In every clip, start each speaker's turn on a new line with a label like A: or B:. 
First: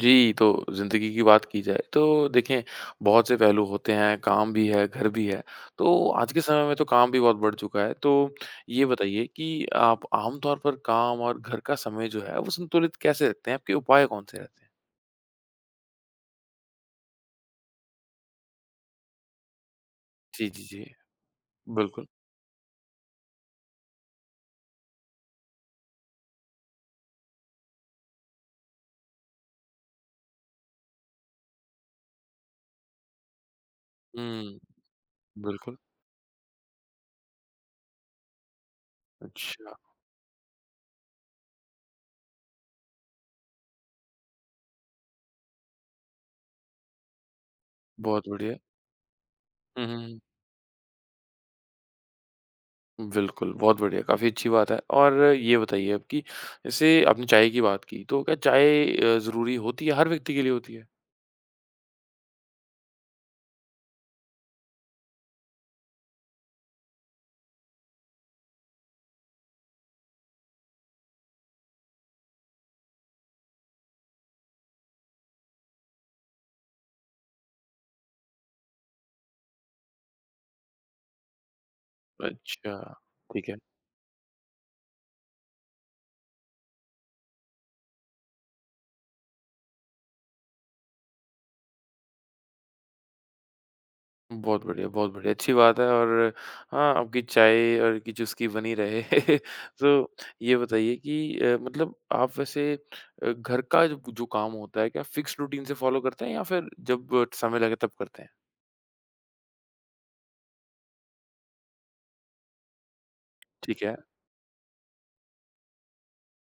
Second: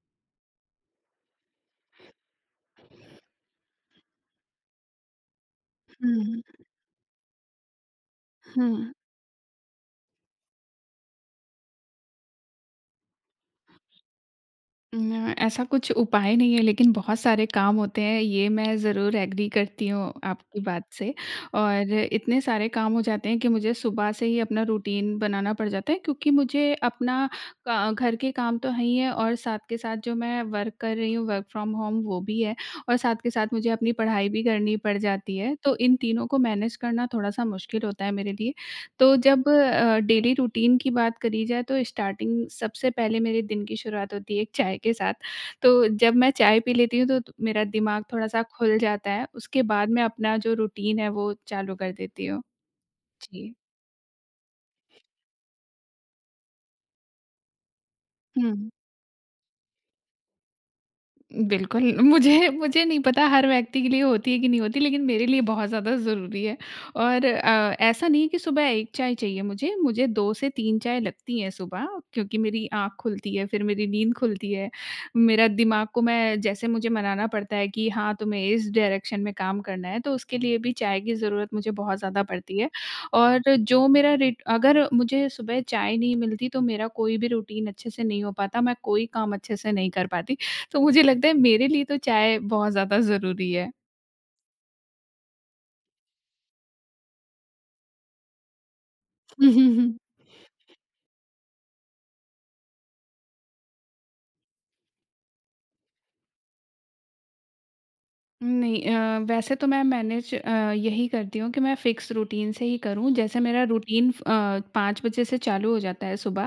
A: जी, तो ज़िंदगी की बात की जाए तो देखें बहुत से पहलू होते हैं, काम भी है, घर भी है। तो आज के
B: हुँ,
A: समय में तो काम भी बहुत बढ़ चुका है। तो
B: हुँ।
A: ये बताइए कि आप आम तौर पर काम और घर का समय जो है वो संतुलित कैसे रखते हैं? आपके उपाय कौन-से रहते हैं?
B: न ऐसा कुछ उपाय नहीं है लेकिन बहुत सारे काम होते हैं, ये मैं ज़रूर एग्री करती हूँ
A: जी,
B: आपकी
A: जी, जी।
B: बात से और
A: बिल्कुल।
B: इतने सारे काम हो जाते हैं कि मुझे सुबह से ही अपना रूटीन बनाना पड़ जाता है क्योंकि मुझे अपना का घर के काम तो है ही है और साथ के साथ जो मैं वर्क कर रही हूँ, वर्क फ्रॉम होम वो भी है और साथ के साथ मुझे अपनी पढ़ाई भी
A: हुँ,
B: करनी पड़ जाती है। तो
A: बिल्कुल।
B: इन तीनों को मैनेज करना थोड़ा-सा मुश्किल होता है मेरे लिए। तो जब
A: अच्छा,
B: डेली रूटीन की बात करी जाए तो स्टार्टिंग सबसे पहले मेरे दिन की शुरुआत होती है एक चाय के साथ। तो जब मैं चाय पी लेती हूँ तो मेरा दिमाग
A: बहुत
B: थोड़ा-सा
A: बढ़िया।
B: खुल जाता है, उसके
A: हुँ,
B: बाद
A: हुँ,
B: मैं
A: हुँ।
B: अपना जो रूटीन है वो चालू कर देती हूँ।
A: बिल्कुल,
B: जी।
A: बहुत बढ़िया, काफ़ी अच्छी बात है। और ये बताइए अब कि जैसे आपने चाय की बात की, तो क्या
B: हुँ।
A: चाय ज़रूरी होती है? हर व्यक्ति के लिए होती है?
B: बिल्कुल, मुझे मुझे नहीं पता हर व्यक्ति के लिए होती है कि नहीं होती, लेकिन मेरे लिए बहुत ज़्यादा ज़रूरी है और ऐसा नहीं है कि सुबह 1 चाय चाहिए मुझे, मुझे 2 से 3 चाय लगती हैं सुबह क्योंकि मेरी आँख खुलती है, फिर मेरी नींद खुलती है। मेरा दिमाग को मैं जैसे मुझे मनाना पड़ता है कि हाँ, तुम्हें इस डायरेक्शन में काम करना है, तो उसके लिए भी चाय की ज़रूरत मुझे बहुत ज़्यादा पड़ती है
A: अच्छा,
B: और
A: ठीक है।
B: जो मेरा रिट अगर मुझे सुबह चाय नहीं मिलती, तो मेरा कोई भी रूटीन अच्छे से नहीं हो पाता, मैं कोई काम अच्छे से नहीं कर पाती। तो मुझे लगता है मेरे लिए तो चाय बहुत ज़्यादा ज़रूरी है।
A: बहुत बढ़िया, अच्छी बात है और हाँ, आपकी चाय और की चुस्की बनी रहे। तो ये बताइए कि मतलब आप वैसे घर का जो जो काम होता है, क्या फिक्स्ड रूटीन से फ़ॉलो करते हैं या फिर जब समय लगे तब करते हैं?
B: नहीं वैसे तो मैं मैनेज यही करती हूँ कि मैं फ़िक्स रूटीन से ही करूँ। जैसे मेरा
A: ठीक है,
B: रूटीन 5 बजे से चालू हो जाता है सुबह।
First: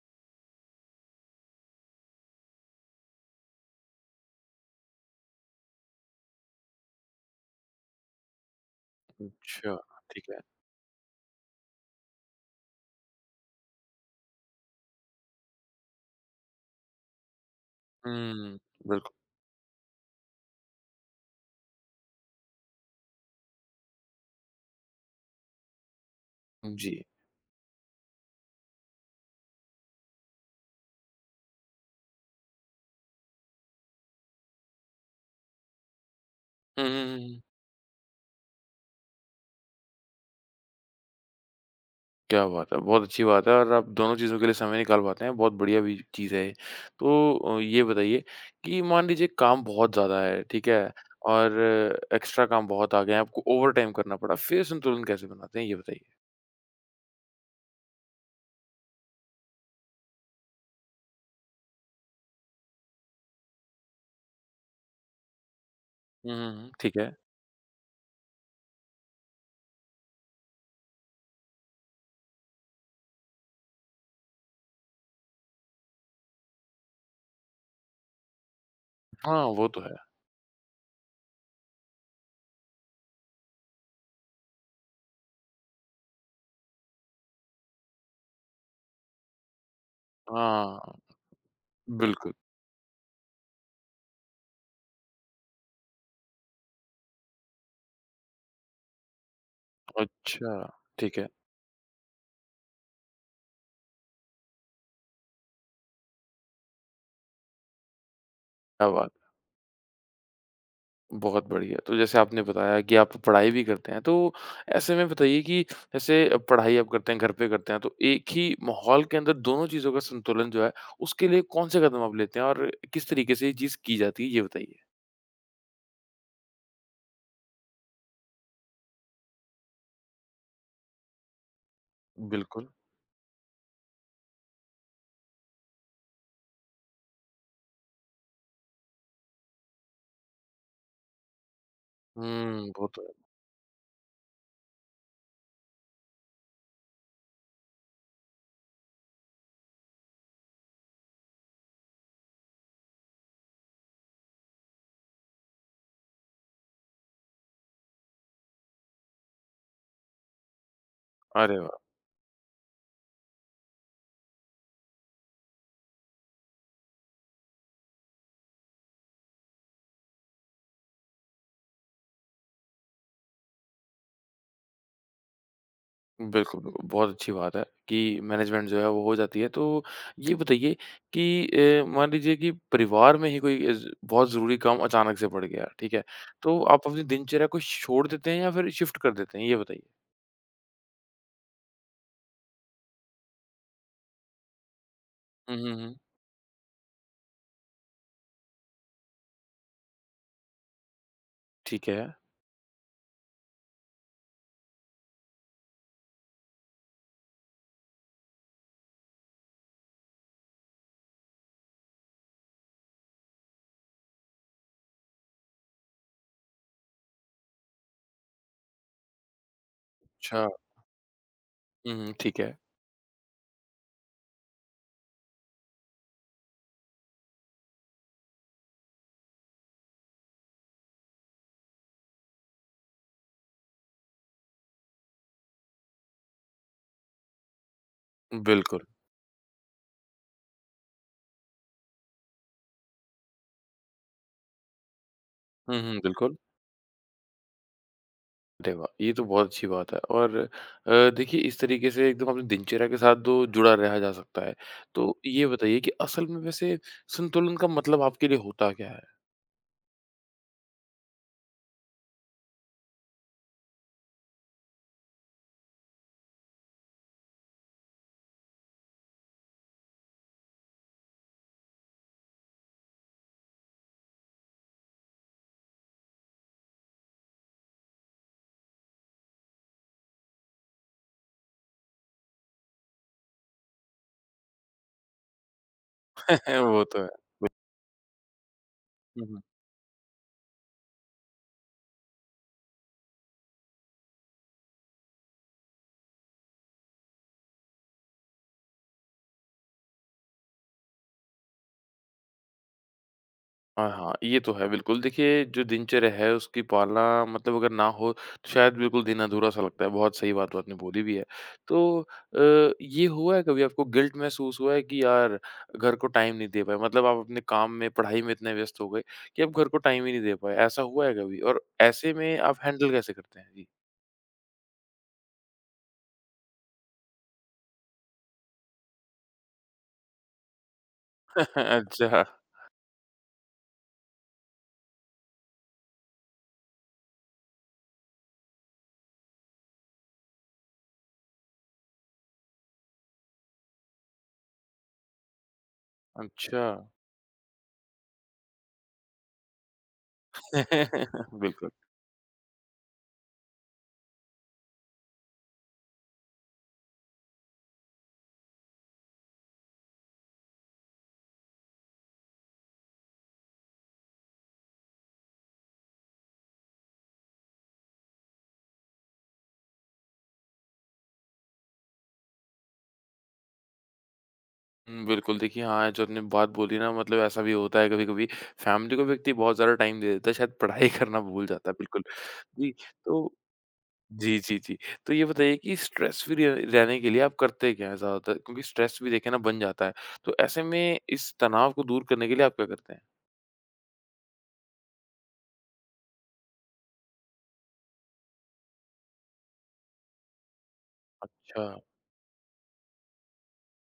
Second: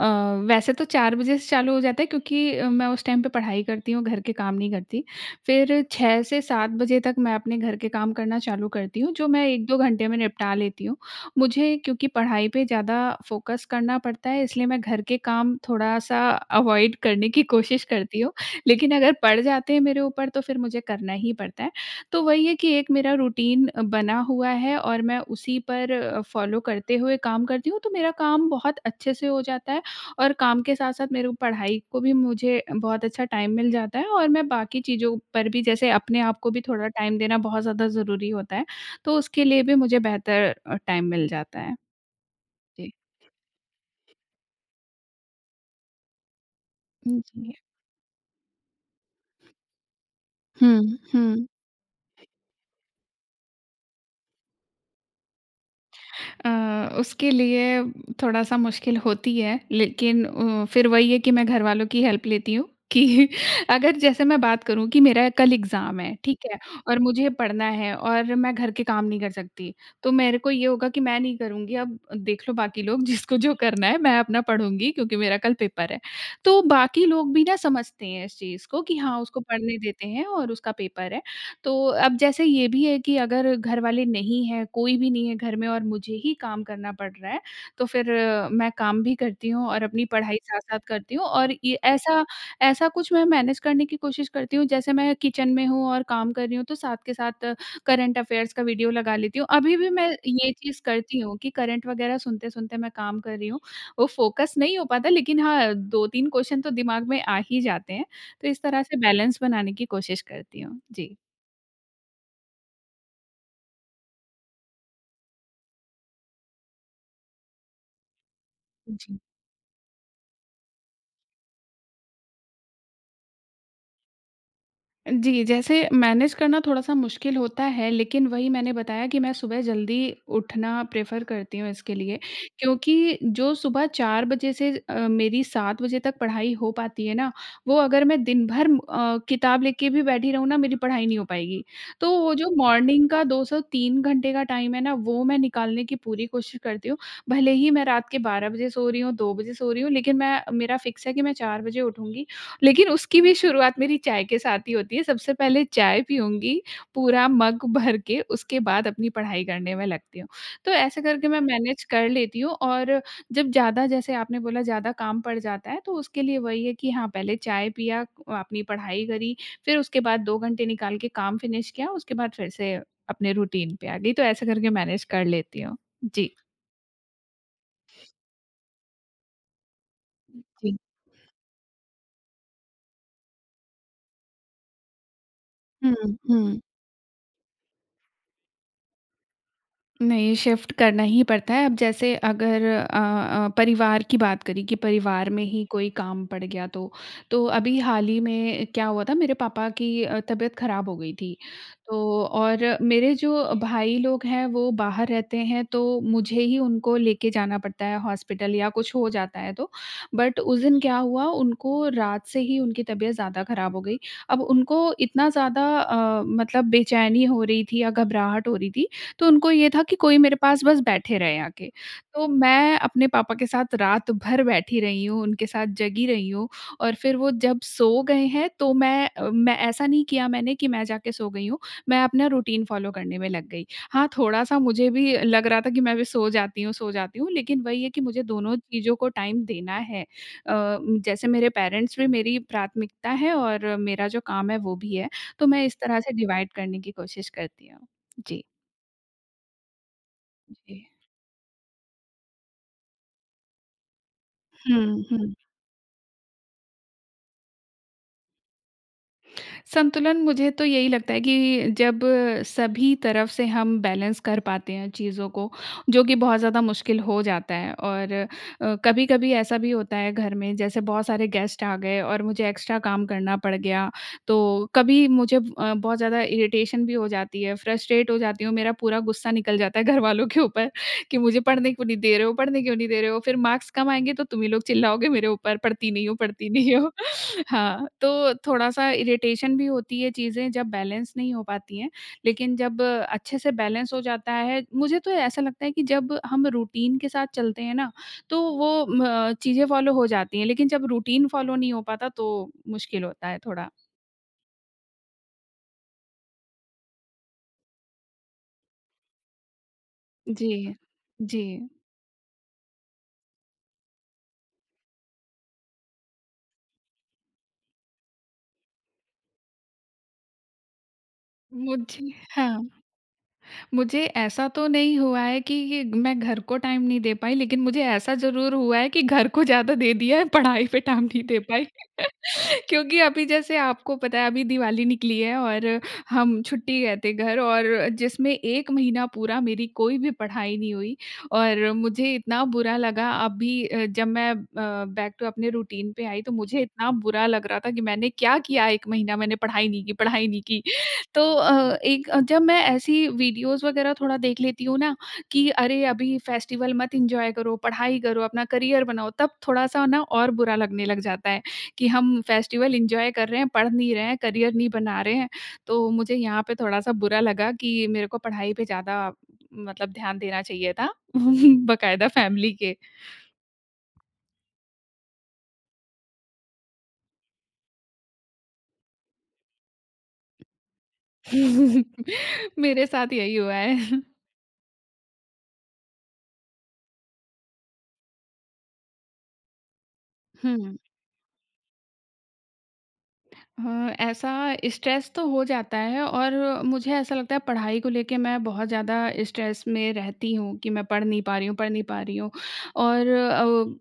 B: अ, वैसे तो 4 बजे से चालू हो जाता है क्योंकि मैं उस टाइम पे पढ़ाई करती हूँ, घर के काम नहीं करती। फिर 6 से 7 बजे तक मैं अपने घर के काम करना चालू करती हूँ, जो मैं
A: अच्छा,
B: 1-2 घंटे में
A: ठीक है।
B: निपटा लेती हूँ। मुझे क्योंकि पढ़ाई पे ज़्यादा फ़ोकस करना पड़ता है इसलिए मैं घर के काम थोड़ा-सा अवॉइड करने की कोशिश करती हूँ।
A: हुँ,
B: लेकिन
A: बिल्कुल,
B: अगर पड़ जाते हैं मेरे ऊपर तो फिर मुझे करना ही पड़ता है। तो वही है कि एक मेरा रूटीन बना हुआ है और मैं उसी पर फ़ॉलो करते
A: जी।
B: हुए काम करती हूँ, तो मेरा काम बहुत अच्छे से हो जाता है और काम के साथ-साथ मेरे को पढ़ाई को भी मुझे बहुत अच्छा टाइम मिल जाता है और मैं बाकी चीज़ों पर भी जैसे अपने आप को भी
A: हुँ,
B: थोड़ा
A: हुँ,
B: टाइम
A: हुँ,
B: देना
A: हुँ।
B: बहुत ज़्यादा ज़रूरी होता है, तो उसके लिए भी मुझे बेहतर टाइम मिल जाता है।
A: क्या बात है!
B: जी।
A: बहुत अच्छी बात है और आप दोनों चीज़ों के लिए समय निकाल पाते हैं, बहुत बढ़िया भी चीज़ है ये। तो
B: जी।
A: ये बताइए कि मान लीजिए काम बहुत ज़्यादा है, ठीक
B: हुँ,
A: है?
B: हुँ।
A: और एक्स्ट्रा काम बहुत आ गए हैं, आपको ओवरटाइम करना पड़ा, फिर संतुलन कैसे बनाते हैं, ये बताइए?
B: उसके लिए थोड़ा-सा मुश्किल होती है, लेकिन फिर वही है कि मैं घरवालों की हेल्प लेती हूँ कि अगर जैसे मैं बात करूँ कि मेरा कल एग्ज़ाम है,
A: हुँ,
B: ठीक
A: हुँ,
B: है?
A: हुँ, ठीक
B: और
A: है।
B: मुझे पढ़ना है और मैं घर के काम नहीं कर सकती, तो मेरे को ये होगा कि मैं नहीं करूँगी, अब देख लो बाकी लोग जिसको जो करना है, मैं अपना पढ़ूँगी क्योंकि मेरा कल पेपर है। तो बाकी लोग भी ना समझते हैं इस चीज़ को कि हाँ, उसको
A: हाँ, वो
B: पढ़ने
A: तो है।
B: देते हैं और उसका पेपर है। तो अब जैसे ये भी है कि अगर घर वाले नहीं हैं, कोई भी नहीं है घर में और मुझे ही काम करना पड़ रहा है, तो फिर मैं काम भी करती हूँ और अपनी पढ़ाई साथ-साथ
A: हाँ,
B: करती हूँ और ये ऐसा
A: बिल्कुल।
B: ऐसा कुछ मैं मैनेज करने की कोशिश करती हूँ, जैसे मैं किचन में हूँ और काम कर रही हूँ, तो साथ के साथ करंट अफेयर्स का वीडियो लगा लेती हूँ। अभी भी मैं
A: अच्छा,
B: ये चीज़
A: ठीक
B: करती
A: है।
B: हूँ कि करंट वगैरह सुनते-सुनते मैं काम कर रही हूँ। वो फ़ोकस नहीं हो पाता लेकिन हाँ, 2-3 क्वेश्चन तो दिमाग में आ ही जाते हैं, तो इस तरह
A: क्या
B: से
A: बात है।
B: बैलेंस बनाने की कोशिश करती हूँ। जी।
A: बहुत बढ़िया। तो जैसे आपने बताया कि आप पढ़ाई भी करते हैं, तो ऐसे में बताइए कि जैसे पढ़ाई आप करते हैं, घर पे करते हैं, तो एक ही माहौल के
B: जी।
A: अंदर दोनों चीज़ों का संतुलन जो है, उसके लिए कौन-से कदम आप लेते हैं और किस तरीके से ये चीज़ की जाती है, ये बताइए?
B: जी, जैसे मैनेज करना थोड़ा-सा मुश्किल होता है, लेकिन वही मैंने बताया कि मैं सुबह जल्दी उठना प्रेफ़र करती हूँ इसके लिए।
A: बिल्कुल।
B: क्योंकि जो सुबह 4 बजे से मेरी 7 बजे तक पढ़ाई हो पाती है ना, वो अगर मैं दिन भर किताब लेके भी बैठी रहूँ ना, मेरी पढ़ाई नहीं हो पाएगी। तो वो जो
A: हुँ, वो तो
B: मॉर्निंग का
A: है।
B: 2 से 3 घंटे का टाइम है ना, वो मैं निकालने की पूरी कोशिश करती हूँ। भले ही मैं रात के 12 बजे सो रही हूँ, 2 बजे सो रही हूँ, लेकिन मैं मेरा फ़िक्स है कि मैं 4 बजे उठूँगी लेकिन उसकी भी शुरुआत मेरी चाय के साथ ही होती है। सबसे पहले चाय पीऊँगी, पूरा मग भर के, उसके बाद अपनी पढ़ाई करने में लगती हूँ। तो ऐसे करके मैं
A: अरे!
B: मैनेज कर लेती हूँ और जब ज़्यादा जैसे आपने बोला ज़्यादा काम पड़ जाता है, तो उसके लिए वही है कि हाँ, पहले चाय पिया, अपनी पढ़ाई करी, फिर उसके बाद 2 घंटे निकाल के काम फिनिश किया, उसके बाद फिर से अपने रूटीन पे आ गई। तो ऐसे करके मैनेज कर लेती हूँ। जी।
A: बिल्कुल, बिल्कुल। बहुत अच्छी बात है कि मैनेजमेंट जो है वो हो जाती है। तो ये बताइए
B: जी।
A: कि मान लीजिए कि परिवार में ही कोई अ, ज बहुत ज़रूरी काम अचानक से पड़ गया, ठीक
B: हुँ,
A: है?
B: हुँ।
A: तो आप अपनी दिनचर्या को छोड़ देते हैं या फिर शिफ्ट कर देते हैं? ये बताइए।
B: नहीं, शिफ्ट करना ही पड़ता है। अब जैसे अगर परिवार की बात करें कि परिवार में
A: हुँ,
B: ही
A: हुँ,
B: कोई
A: हुँ।
B: काम पड़ गया तो अभी हाल ही में क्या हुआ था मेरे पापा की तबीयत ख़राब हो गई थी।
A: ठीक है।
B: तो और मेरे जो भाई लोग हैं वो बाहर रहते हैं तो मुझे ही उनको लेके जाना पड़ता है हॉस्पिटल या कुछ हो जाता है तो। बट उस दिन क्या हुआ उनको रात से ही उनकी तबीयत ज़्यादा ख़राब हो गई। अब उनको इतना ज़्यादा मतलब बेचैनी हो रही थी या घबराहट हो रही थी तो उनको ये था कि कोई मेरे
A: अच्छा।
B: पास बस बैठे रहे आके।
A: हुँ, हुँ,
B: तो
A: ठीक है।
B: मैं अपने पापा के साथ रात भर बैठी रही हूँ, उनके साथ जगी रही हूँ और फिर वो जब सो गए हैं तो मैं ऐसा नहीं किया मैंने कि मैं जाके सो गई हूँ, मैं अपना रूटीन फ़ॉलो करने में लग गई। हाँ, थोड़ा-सा मुझे भी लग रहा था कि मैं भी सो जाती हूँ, लेकिन वही है कि मुझे दोनों
A: बिल्कुल।
B: चीज़ों को टाइम देना है। जैसे मेरे पेरेंट्स भी मेरी प्राथमिकता है और मेरा जो काम है वो भी है, तो मैं इस
A: हुँ, हुँ,
B: तरह से
A: बिल्कुल।
B: डिवाइड करने की कोशिश करती हूँ। जी।
A: अरे वाह! ये तो बहुत अच्छी बात है और
B: जी।
A: देखिए इस तरीके से एकदम अपनी दिनचर्या के साथ तो जुड़ा रहा जा सकता है।
B: हुँ,
A: तो
B: हुँ।
A: ये बताइए कि असल में वैसे संतुलन का मतलब आपके लिए होता क्या है?
B: संतुलन मुझे तो यही लगता है कि जब सभी तरफ से हम बैलेंस कर पाते हैं चीज़ों को, जो कि बहुत ज़्यादा मुश्किल हो जाता है और कभी-कभी ऐसा भी होता है घर में जैसे बहुत सारे गेस्ट आ गए और मुझे एक्स्ट्रा काम करना पड़ गया, तो कभी मुझे बहुत ज़्यादा इरिटेशन भी हो जाती है, फ्रस्ट्रेट हो जाती हूँ, मेरा पूरा गुस्सा निकल जाता है घरवालों के ऊपर कि मुझे पढ़ने क्यों नहीं दे रहे हो पढ़ने क्यों नहीं दे रहे हो? फिर मार्क्स कम आएँगे तो तुम ही लोग चिल्लाओगे मेरे ऊपर, पढ़ती नहीं हो, पढ़ती
A: है,
B: नहीं
A: वो
B: हो।
A: तो है।
B: हाँ, तो थोड़ा-सा
A: हुँ, हुँ।
B: इरिटेशन भी होती है चीज़ें जब बैलेंस नहीं हो पाती हैं, लेकिन जब अच्छे से बैलेंस हो जाता है मुझे तो ऐसा लगता है कि जब हम रूटीन के साथ चलते हैं ना, तो वो म चीज़ें फ़ॉलो हो जाती हैं, लेकिन जब रूटीन फ़ॉलो नहीं हो पाता तो मुश्किल होता है थोड़ा।
A: हाँ, हाँ, ये तो है बिल्कुल। देखिए जो दिनचर्या है उसकी पालना मतलब अगर ना हो तो शायद बिल्कुल दिन अधूरा-सा लगता है। बहुत सही
B: जी।
A: बात आपने बोली भी है।
B: जी,
A: तो ये हुआ है कभी आपको गिल्ट महसूस हुआ है कि यार घर को टाइम नहीं दे पाए? मतलब आप अपने काम में, पढ़ाई में इतने व्यस्त हो गए कि आप घर को टाइम ही नहीं दे पाए, ऐसा हुआ है कभी? और
B: मुझे
A: ऐसे में आप
B: हाँ।
A: हैंडल कैसे करते हैं? जी।
B: मुझे ऐसा तो नहीं हुआ है कि ये मैं घर को टाइम नहीं दे पाई, लेकिन मुझे ऐसा ज़रूर हुआ है कि घर को ज़्यादा दे दिया है, पढ़ाई पे टाइम नहीं दे पाई।
A: अच्छा,
B: क्योंकि अभी जैसे आपको पता है अभी दिवाली निकली है और हम छुट्टी गए थे घर और जिसमें 1 महीना पूरा मेरी कोई भी पढ़ाई नहीं हुई और मुझे इतना बुरा लगा अभी जब मैं बैक टू अपने रूटीन पे आई तो मुझे
A: अच्छा।
B: इतना बुरा लग रहा था कि मैंने क्या किया 1 महीना मैंने पढ़ाई नहीं की, पढ़ाई नहीं की। तो
A: बिल्कुल।
B: एक जब मैं ऐसी वीडियोज़ वगैरह थोड़ा देख लेती हूँ ना कि अरे अभी फेस्टिवल मत एन्जॉय करो, पढ़ाई करो, अपना करियर बनाओ, तब थोड़ा-सा ना और बुरा लगने लग जाता है कि हम फेस्टिवल एन्जॉय कर रहे हैं, पढ़ नहीं रहे हैं, करियर नहीं बना रहे हैं। तो मुझे यहाँ पे थोड़ा-सा बुरा लगा कि मेरे को पढ़ाई पे ज़्यादा मतलब ध्यान देना चाहिए था, बकायदा फैमिली के।
A: हुँ, बिल्कुल देखिए हाँ, जो आपने बात बोली ना मतलब ऐसा भी होता है कभी-कभी फैमिली को व्यक्ति बहुत ज़्यादा टाइम दे देता है, शायद पढ़ाई करना भूल जाता है बिल्कुल। जी,
B: मेरे साथ
A: तो
B: यही हुआ है।
A: जी, जी, जी। तो ये बताइए कि स्ट्रेस फ्री रह रहने के लिए आप करते क्या हैं ज़्यादातर? क्योंकि स्ट्रेस भी देखिए ना बन जाता है, तो ऐसे में इस तनाव को दूर करने के लिए आप क्या करते हैं?
B: हाँ, ऐसा स्ट्रेस तो हो जाता है और मुझे ऐसा लगता है पढ़ाई को लेके मैं बहुत ज़्यादा स्ट्रेस में रहती हूँ कि मैं पढ़ नहीं पा रही हूँ
A: अच्छा।
B: पढ़ नहीं पा रही हूँ और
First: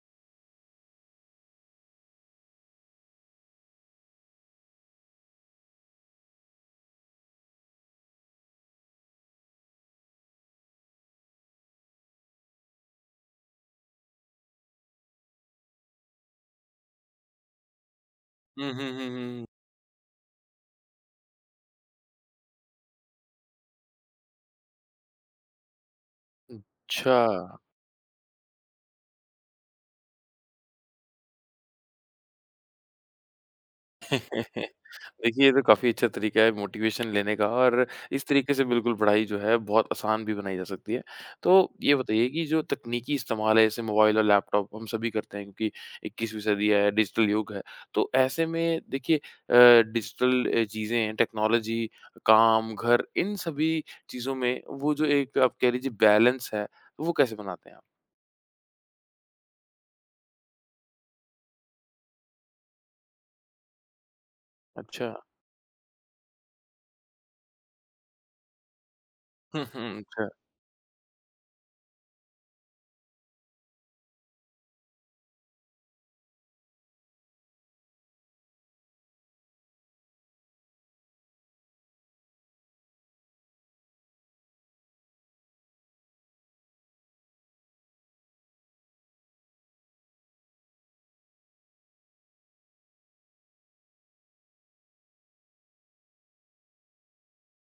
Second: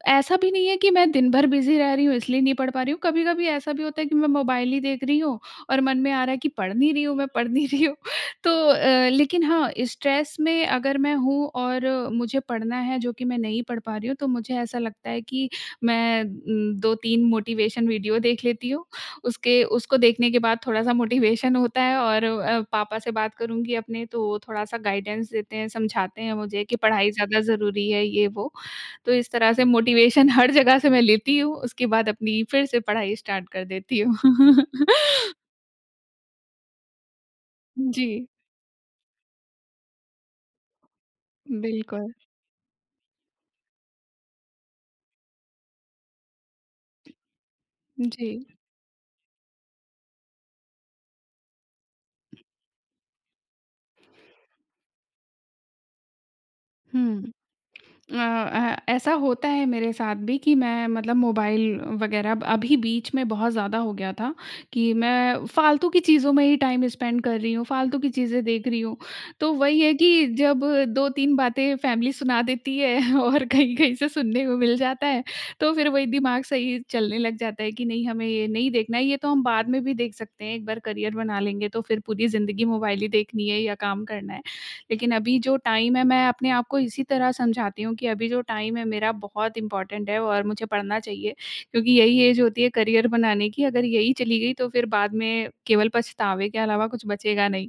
B: ऐसा भी नहीं है कि मैं दिन भर बिज़ी रह रही हूँ इसलिए नहीं पढ़ पा रही हूँ कभी-कभी ऐसा भी होता है कि मैं मोबाइल ही देख रही हूँ और मन में आ रहा है कि पढ़ नहीं रही हूँ मैं पढ़ नहीं रही हूँ तो लेकिन हाँ स्ट्रेस में अगर मैं हूँ और मुझे पढ़ना है जो कि मैं नहीं पढ़ पा रही हूँ, तो मुझे ऐसा लगता है कि मैं 2-3 मोटिवेशन वीडियो देख लेती
A: हुँ,
B: हूँ।
A: हुँ, हुँ, हुँ, हुँ।
B: उसके उसको देखने के बाद थोड़ा-सा मोटिवेशन होता है और पापा से बात करूँगी अपने, तो वो थोड़ा-सा गाइडेंस देते हैं, समझाते हैं मुझे कि पढ़ाई
A: अच्छा।
B: ज़्यादा ज़रूरी है ये वो। तो इस तरह से मोटिवेशन हर जगह से मैं लेती हूँ, उसके बाद अपनी फिर से पढ़ाई स्टार्ट कर देती हूँ।
A: देखिए, ये तो काफ़ी अच्छा तरीका है मोटिवेशन लेने का और
B: जी,
A: इस तरीके से बिल्कुल पढ़ाई जो है बहुत आसान भी बनाई जा सकती है। तो ये
B: बिल्कुल।
A: बताइए कि जो तकनीकी इस्तेमाल है जैसे मोबाइल और लैपटॉप हम सभी करते हैं क्योंकि 21वीं सदी है, डिजिटल युग है। तो
B: जी,
A: ऐसे में देखिए डिजिटल चीज़ें, टेक्नोलॉजी, काम, घर इन सभी चीज़ों में वो जो एक आप कह लीजिए बैलेंस है, तो वो
B: हुँ।
A: कैसे बनाते हैं आप?
B: ऐसा होता है मेरे साथ भी कि मैं, मतलब, मोबाइल वगैरह अब अभी बीच में बहुत ज़्यादा हो गया था कि
A: अच्छा।
B: मैं फालतू की चीज़ों में ही टाइम स्पेंड कर रही हूँ, फालतू की चीज़ें देख रही हूँ। तो
A: हुँ,
B: वही है
A: हुँ।
B: कि
A: अच्छा।
B: जब 2-3 बातें फैमिली सुना देती है और कहीं-कहीं से सुनने को मिल जाता है, तो फिर वही दिमाग सही चलने लग जाता है कि नहीं हमें ये नहीं देखना है, ये तो हम बाद में भी देख सकते हैं, एक बार करियर बना लेंगे तो फिर पूरी ज़िंदगी मोबाइल ही देखनी है या काम करना है। लेकिन अभी जो टाइम है, मैं अपने आप को इसी तरह समझाती हूँ कि अभी जो टाइम है मेरा बहुत इम्पोर्टेंट है और मुझे पढ़ना चाहिए, क्योंकि यही एज होती है करियर बनाने की। अगर यही चली गई तो फिर बाद में केवल पछतावे के अलावा कुछ बचेगा नहीं।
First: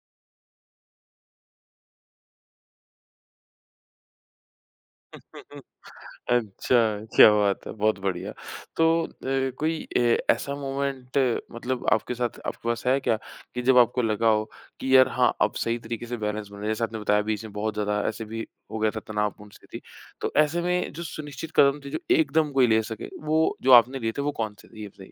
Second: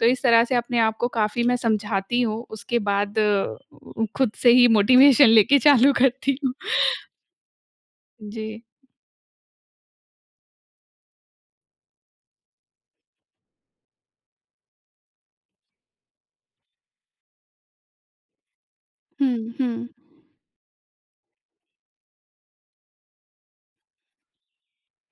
B: तो इस तरह से अपने आप को काफ़ी मैं समझाती हूँ, उसके बाद खुद से ही मोटिवेशन लेके चालू करती हूँ।
A: अच्छा, क्या बात है! बहुत बढ़िया।
B: जी।
A: तो कोई ऐसा मोमेंट मतलब आपके साथ आपके पास है क्या कि जब आपको लगा हो कि यार हाँ, अब सही तरीके से बैलेंस बना है? जैसे आपने बताया बीच में बहुत ज़्यादा ऐसे भी हो गया था
B: हुँ,
A: तनावपूर्ण स्थिति।
B: हुँ।
A: तो ऐसे में जो सुनिश्चित कदम थे जो एकदम कोई ले सके, वो जो आपने लिए थे वो कौन से थे? ये बताइए।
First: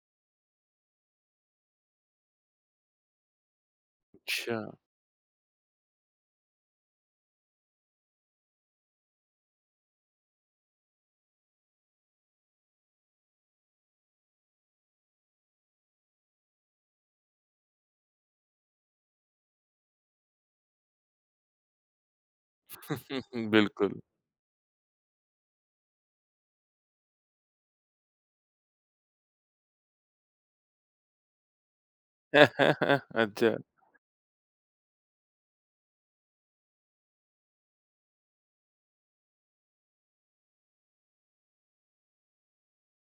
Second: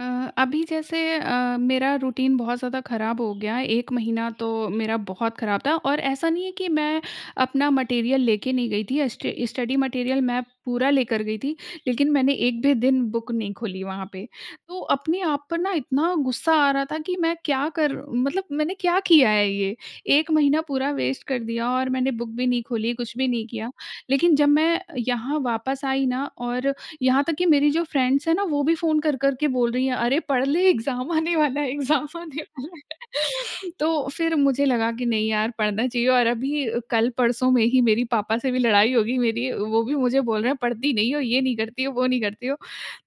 B: अ, अभी जैसे मेरा रूटीन बहुत ज़्यादा ख़राब हो गया है। 1 महीना
A: अच्छा।
B: तो मेरा बहुत ख़राब था और ऐसा नहीं है कि मैं अपना मटेरियल लेके नहीं गई थी। स्टे स्टडी मटेरियल मैं पूरा लेकर गई थी, लेकिन मैंने एक भी दिन बुक नहीं खोली वहाँ पे। तो अपने आप पर ना इतना गुस्सा आ रहा था कि मैं क्या कर मतलब मैंने क्या किया है ये? 1 महीना पूरा वेस्ट कर दिया और मैंने बुक भी नहीं खोली, कुछ
A: हुँ,
B: भी नहीं
A: हुँ,
B: किया।
A: बिल्कुल।
B: लेकिन जब मैं यहाँ वापस आई ना, और यहाँ तक कि मेरी जो फ्रेंड्स हैं ना वो भी फ़ोन कर कर के बोल रही हैं, "अरे पढ़ ले एग्ज़ाम आने वाला है, एग्ज़ाम आने वाला
A: अच्छा।
B: है।" तो फिर मुझे लगा कि नहीं यार पढ़ना चाहिए। और अभी कल परसों में ही मेरी पापा से भी लड़ाई हो गई मेरी, वो भी मुझे बोल रहे हैं, "पढ़ती नहीं हो, ये नहीं करती हो, वो नहीं करती हो।"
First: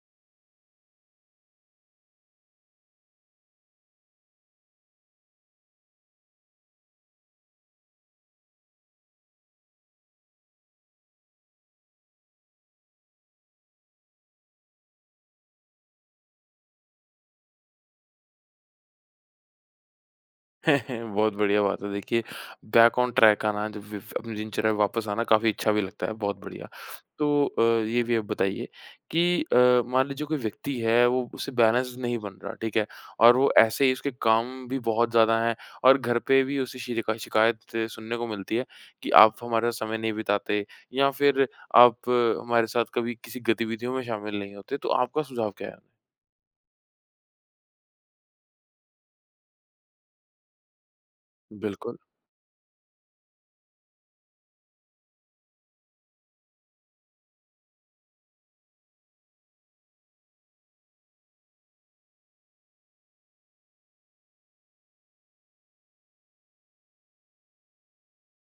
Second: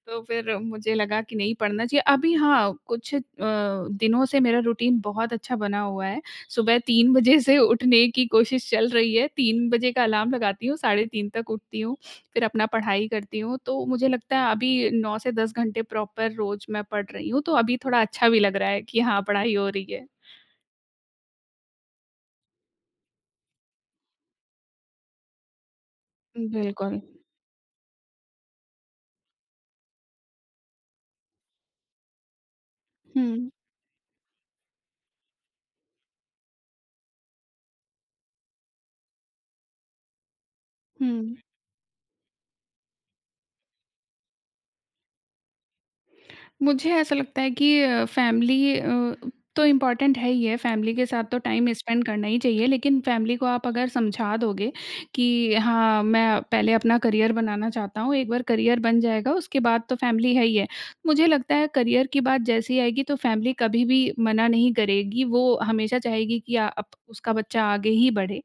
B: तो फिर मुझे लगा कि नहीं, पढ़ना चाहिए। अभी हाँ, कुछ दिनों से मेरा रूटीन बहुत अच्छा बना हुआ है। सुबह 3 बजे से उठने की कोशिश चल रही है। 3 बजे का अलार्म लगाती हूँ, साढ़े 3 तक उठती हूँ, फिर अपना पढ़ाई करती हूँ। तो मुझे लगता है अभी 9 से 10 घंटे प्रॉपर रोज़ मैं पढ़ रही हूँ, तो अभी थोड़ा अच्छा भी लग रहा है कि हाँ, पढ़ाई हो रही है।
A: बहुत बढ़िया बात है। देखिए, बैक ऑन ट्रैक आना जब व अपनी दिनचर्या में वापस आना काफ़ी अच्छा भी लगता है, बहुत बढ़िया।
B: बिल्कुल।
A: तो ये भी आप बताइए कि मान लीजिए कोई व्यक्ति है, वो उससे बैलेंस नहीं बन रहा, ठीक है? और
B: हुँ,
A: वो ऐसे ही उसके काम भी बहुत ज़्यादा हैं और घर पे भी उसे शिकायत सुनने को मिलती है कि आप हमारा समय नहीं बिताते या
B: हुँ।
A: फिर आप हमारे साथ कभी किसी गतिविधियों में शामिल नहीं होते। तो आपका सुझाव क्या है?
B: मुझे ऐसा लगता है कि फैमिली तो इम्पॉर्टेंट है ही है, फैमिली के साथ तो टाइम
A: बिल्कुल,
B: स्पेंड करना ही चाहिए, लेकिन फैमिली को आप अगर समझा दोगे कि हाँ, मैं पहले अपना करियर बनाना चाहता हूँ, एक बार करियर बन जाएगा, उसके बाद तो फैमिली है ही है। मुझे लगता है करियर की बात जैसे ही आएगी तो फैमिली कभी भी मना नहीं करेगी, वो हमेशा चाहेगी कि अ, अप उसका बच्चा आगे ही बढ़े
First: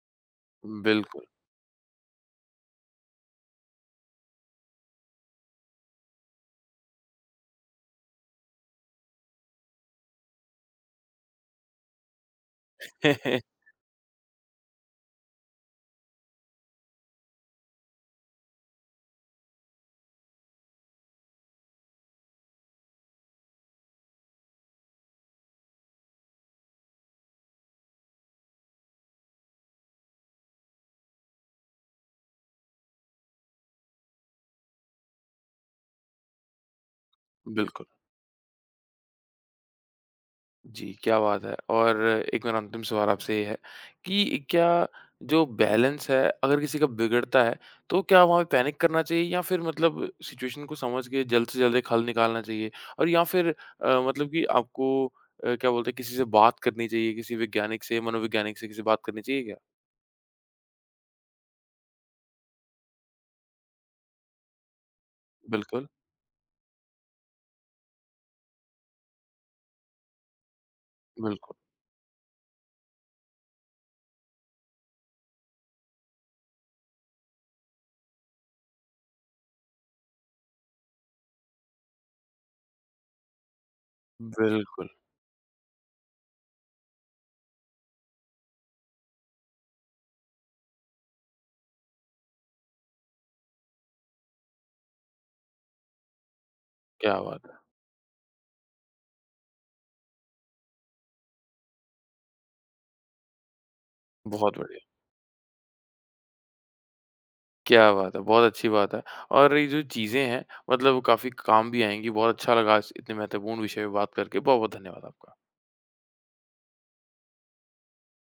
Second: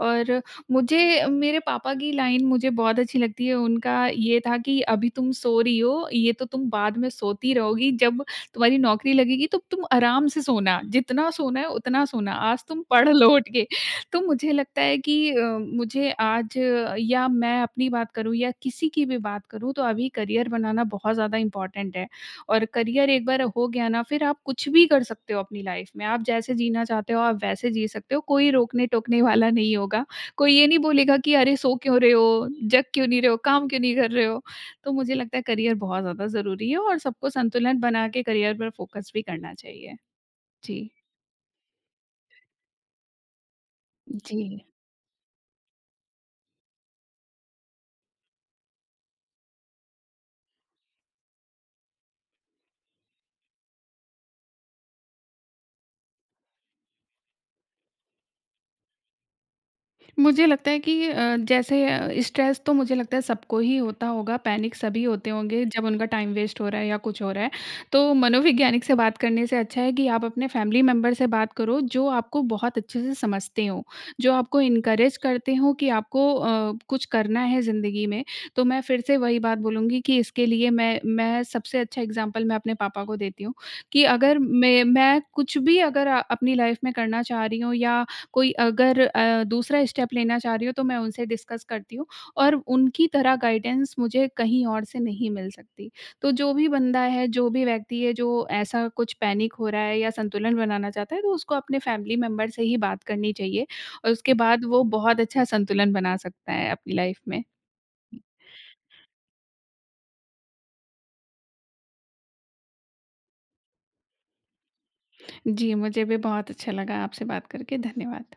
B: और
A: बिल्कुल।
B: मुझे मेरे पापा की लाइन मुझे बहुत अच्छी लगती है, उनका ये था कि अभी तुम सो रही हो, ये तो तुम बाद में सोती रहोगी, जब तुम्हारी नौकरी लगेगी तो तुम आराम से सोना, जितना सोना है उतना सोना, आज तुम पढ़ लो उठ के। तो मुझे लगता है कि मुझे आज या मैं अपनी बात करूँ या किसी की भी बात करूँ तो अभी करियर बनाना बहुत ज़्यादा इम्पोर्टेंट है और करियर एक बार हो गया ना फिर आप कुछ भी कर सकते हो अपनी लाइफ में, आप जैसे जीना चाहते हो आप वैसे जी सकते हो, कोई रोकने-टोकने वाला नहीं होगा। कोई ये नहीं बोलेगा कि अरे सो क्यों रहे हो, जग क्यों नहीं रहे हो, काम क्यों नहीं कर रहे हो। तो मुझे लगता है करियर बहुत ज़्यादा ज़रूरी है और सबको संतुलन
A: बिल्कुल।
B: बना के करियर पर फोकस भी करना चाहिए। जी।
A: जी, क्या बात है! और एक मेरा अंतिम सवाल आपसे ये है
B: जी।
A: कि क्या जो बैलेंस है, अगर किसी का बिगड़ता है, तो क्या वहाँ पे पैनिक करना चाहिए या फिर मतलब सिचुएशन को समझ के जल्द से जल्द एक हल निकालना चाहिए? और या फिर मतलब कि आपको क्या बोलते हैं, किसी से बात करनी चाहिए, किसी वैज्ञानिक से, मनोवैज्ञानिक से किसी से बात करनी चाहिए क्या?
B: मुझे लगता है कि जैसे स्ट्रेस तो मुझे लगता है सबको ही होता होगा, पैनिक सभी होते होंगे जब
A: बिल्कुल,
B: उनका टाइम वेस्ट हो रहा है या कुछ हो रहा है। तो मनोवैज्ञानिक से बात करने से अच्छा है कि आप अपने फैमिली मेंबर से बात
A: बिल्कुल,
B: करो जो आपको बहुत अच्छे से समझते हों, जो आपको इनकरेज करते हों कि आपको कुछ करना है ज़िंदगी में। तो मैं फिर से वही बात बोलूँगी कि इसके लिए मैं सबसे अच्छा एग्ज़ाम्पल मैं अपने पापा को देती हूँ कि अगर मैं
A: बिल्कुल।
B: मैं कुछ भी अगर अपनी लाइफ़ में करना चाह रही हूँ या कोई अगर दूसरा स्टेप लेना चाह रही हो तो मैं उनसे डिस्कस करती हूँ और उनकी तरह गाइडेंस मुझे कहीं और से नहीं मिल सकती। तो जो भी बंदा
A: क्या
B: है,
A: बात
B: जो
A: है!
B: भी व्यक्ति है जो ऐसा कुछ पैनिक हो रहा है या संतुलन बनाना चाहता है तो उसको अपने फैमिली मेंबर से ही बात करनी चाहिए और उसके
A: बहुत
B: बाद वो
A: बढ़िया।
B: बहुत अच्छा संतुलन बना सकता है अपनी लाइफ में।
A: क्या बात है! बहुत अच्छी बात है। और ये जो चीज़ें हैं मतलब काफ़ी काम भी आएँगी। बहुत अच्छा लगा इस इतने महत्वपूर्ण विषय पे बात करके। बहुत-बहुत धन्यवाद आपका।
B: जी, मुझे भी बहुत अच्छा लगा आपसे बात करके। धन्यवाद।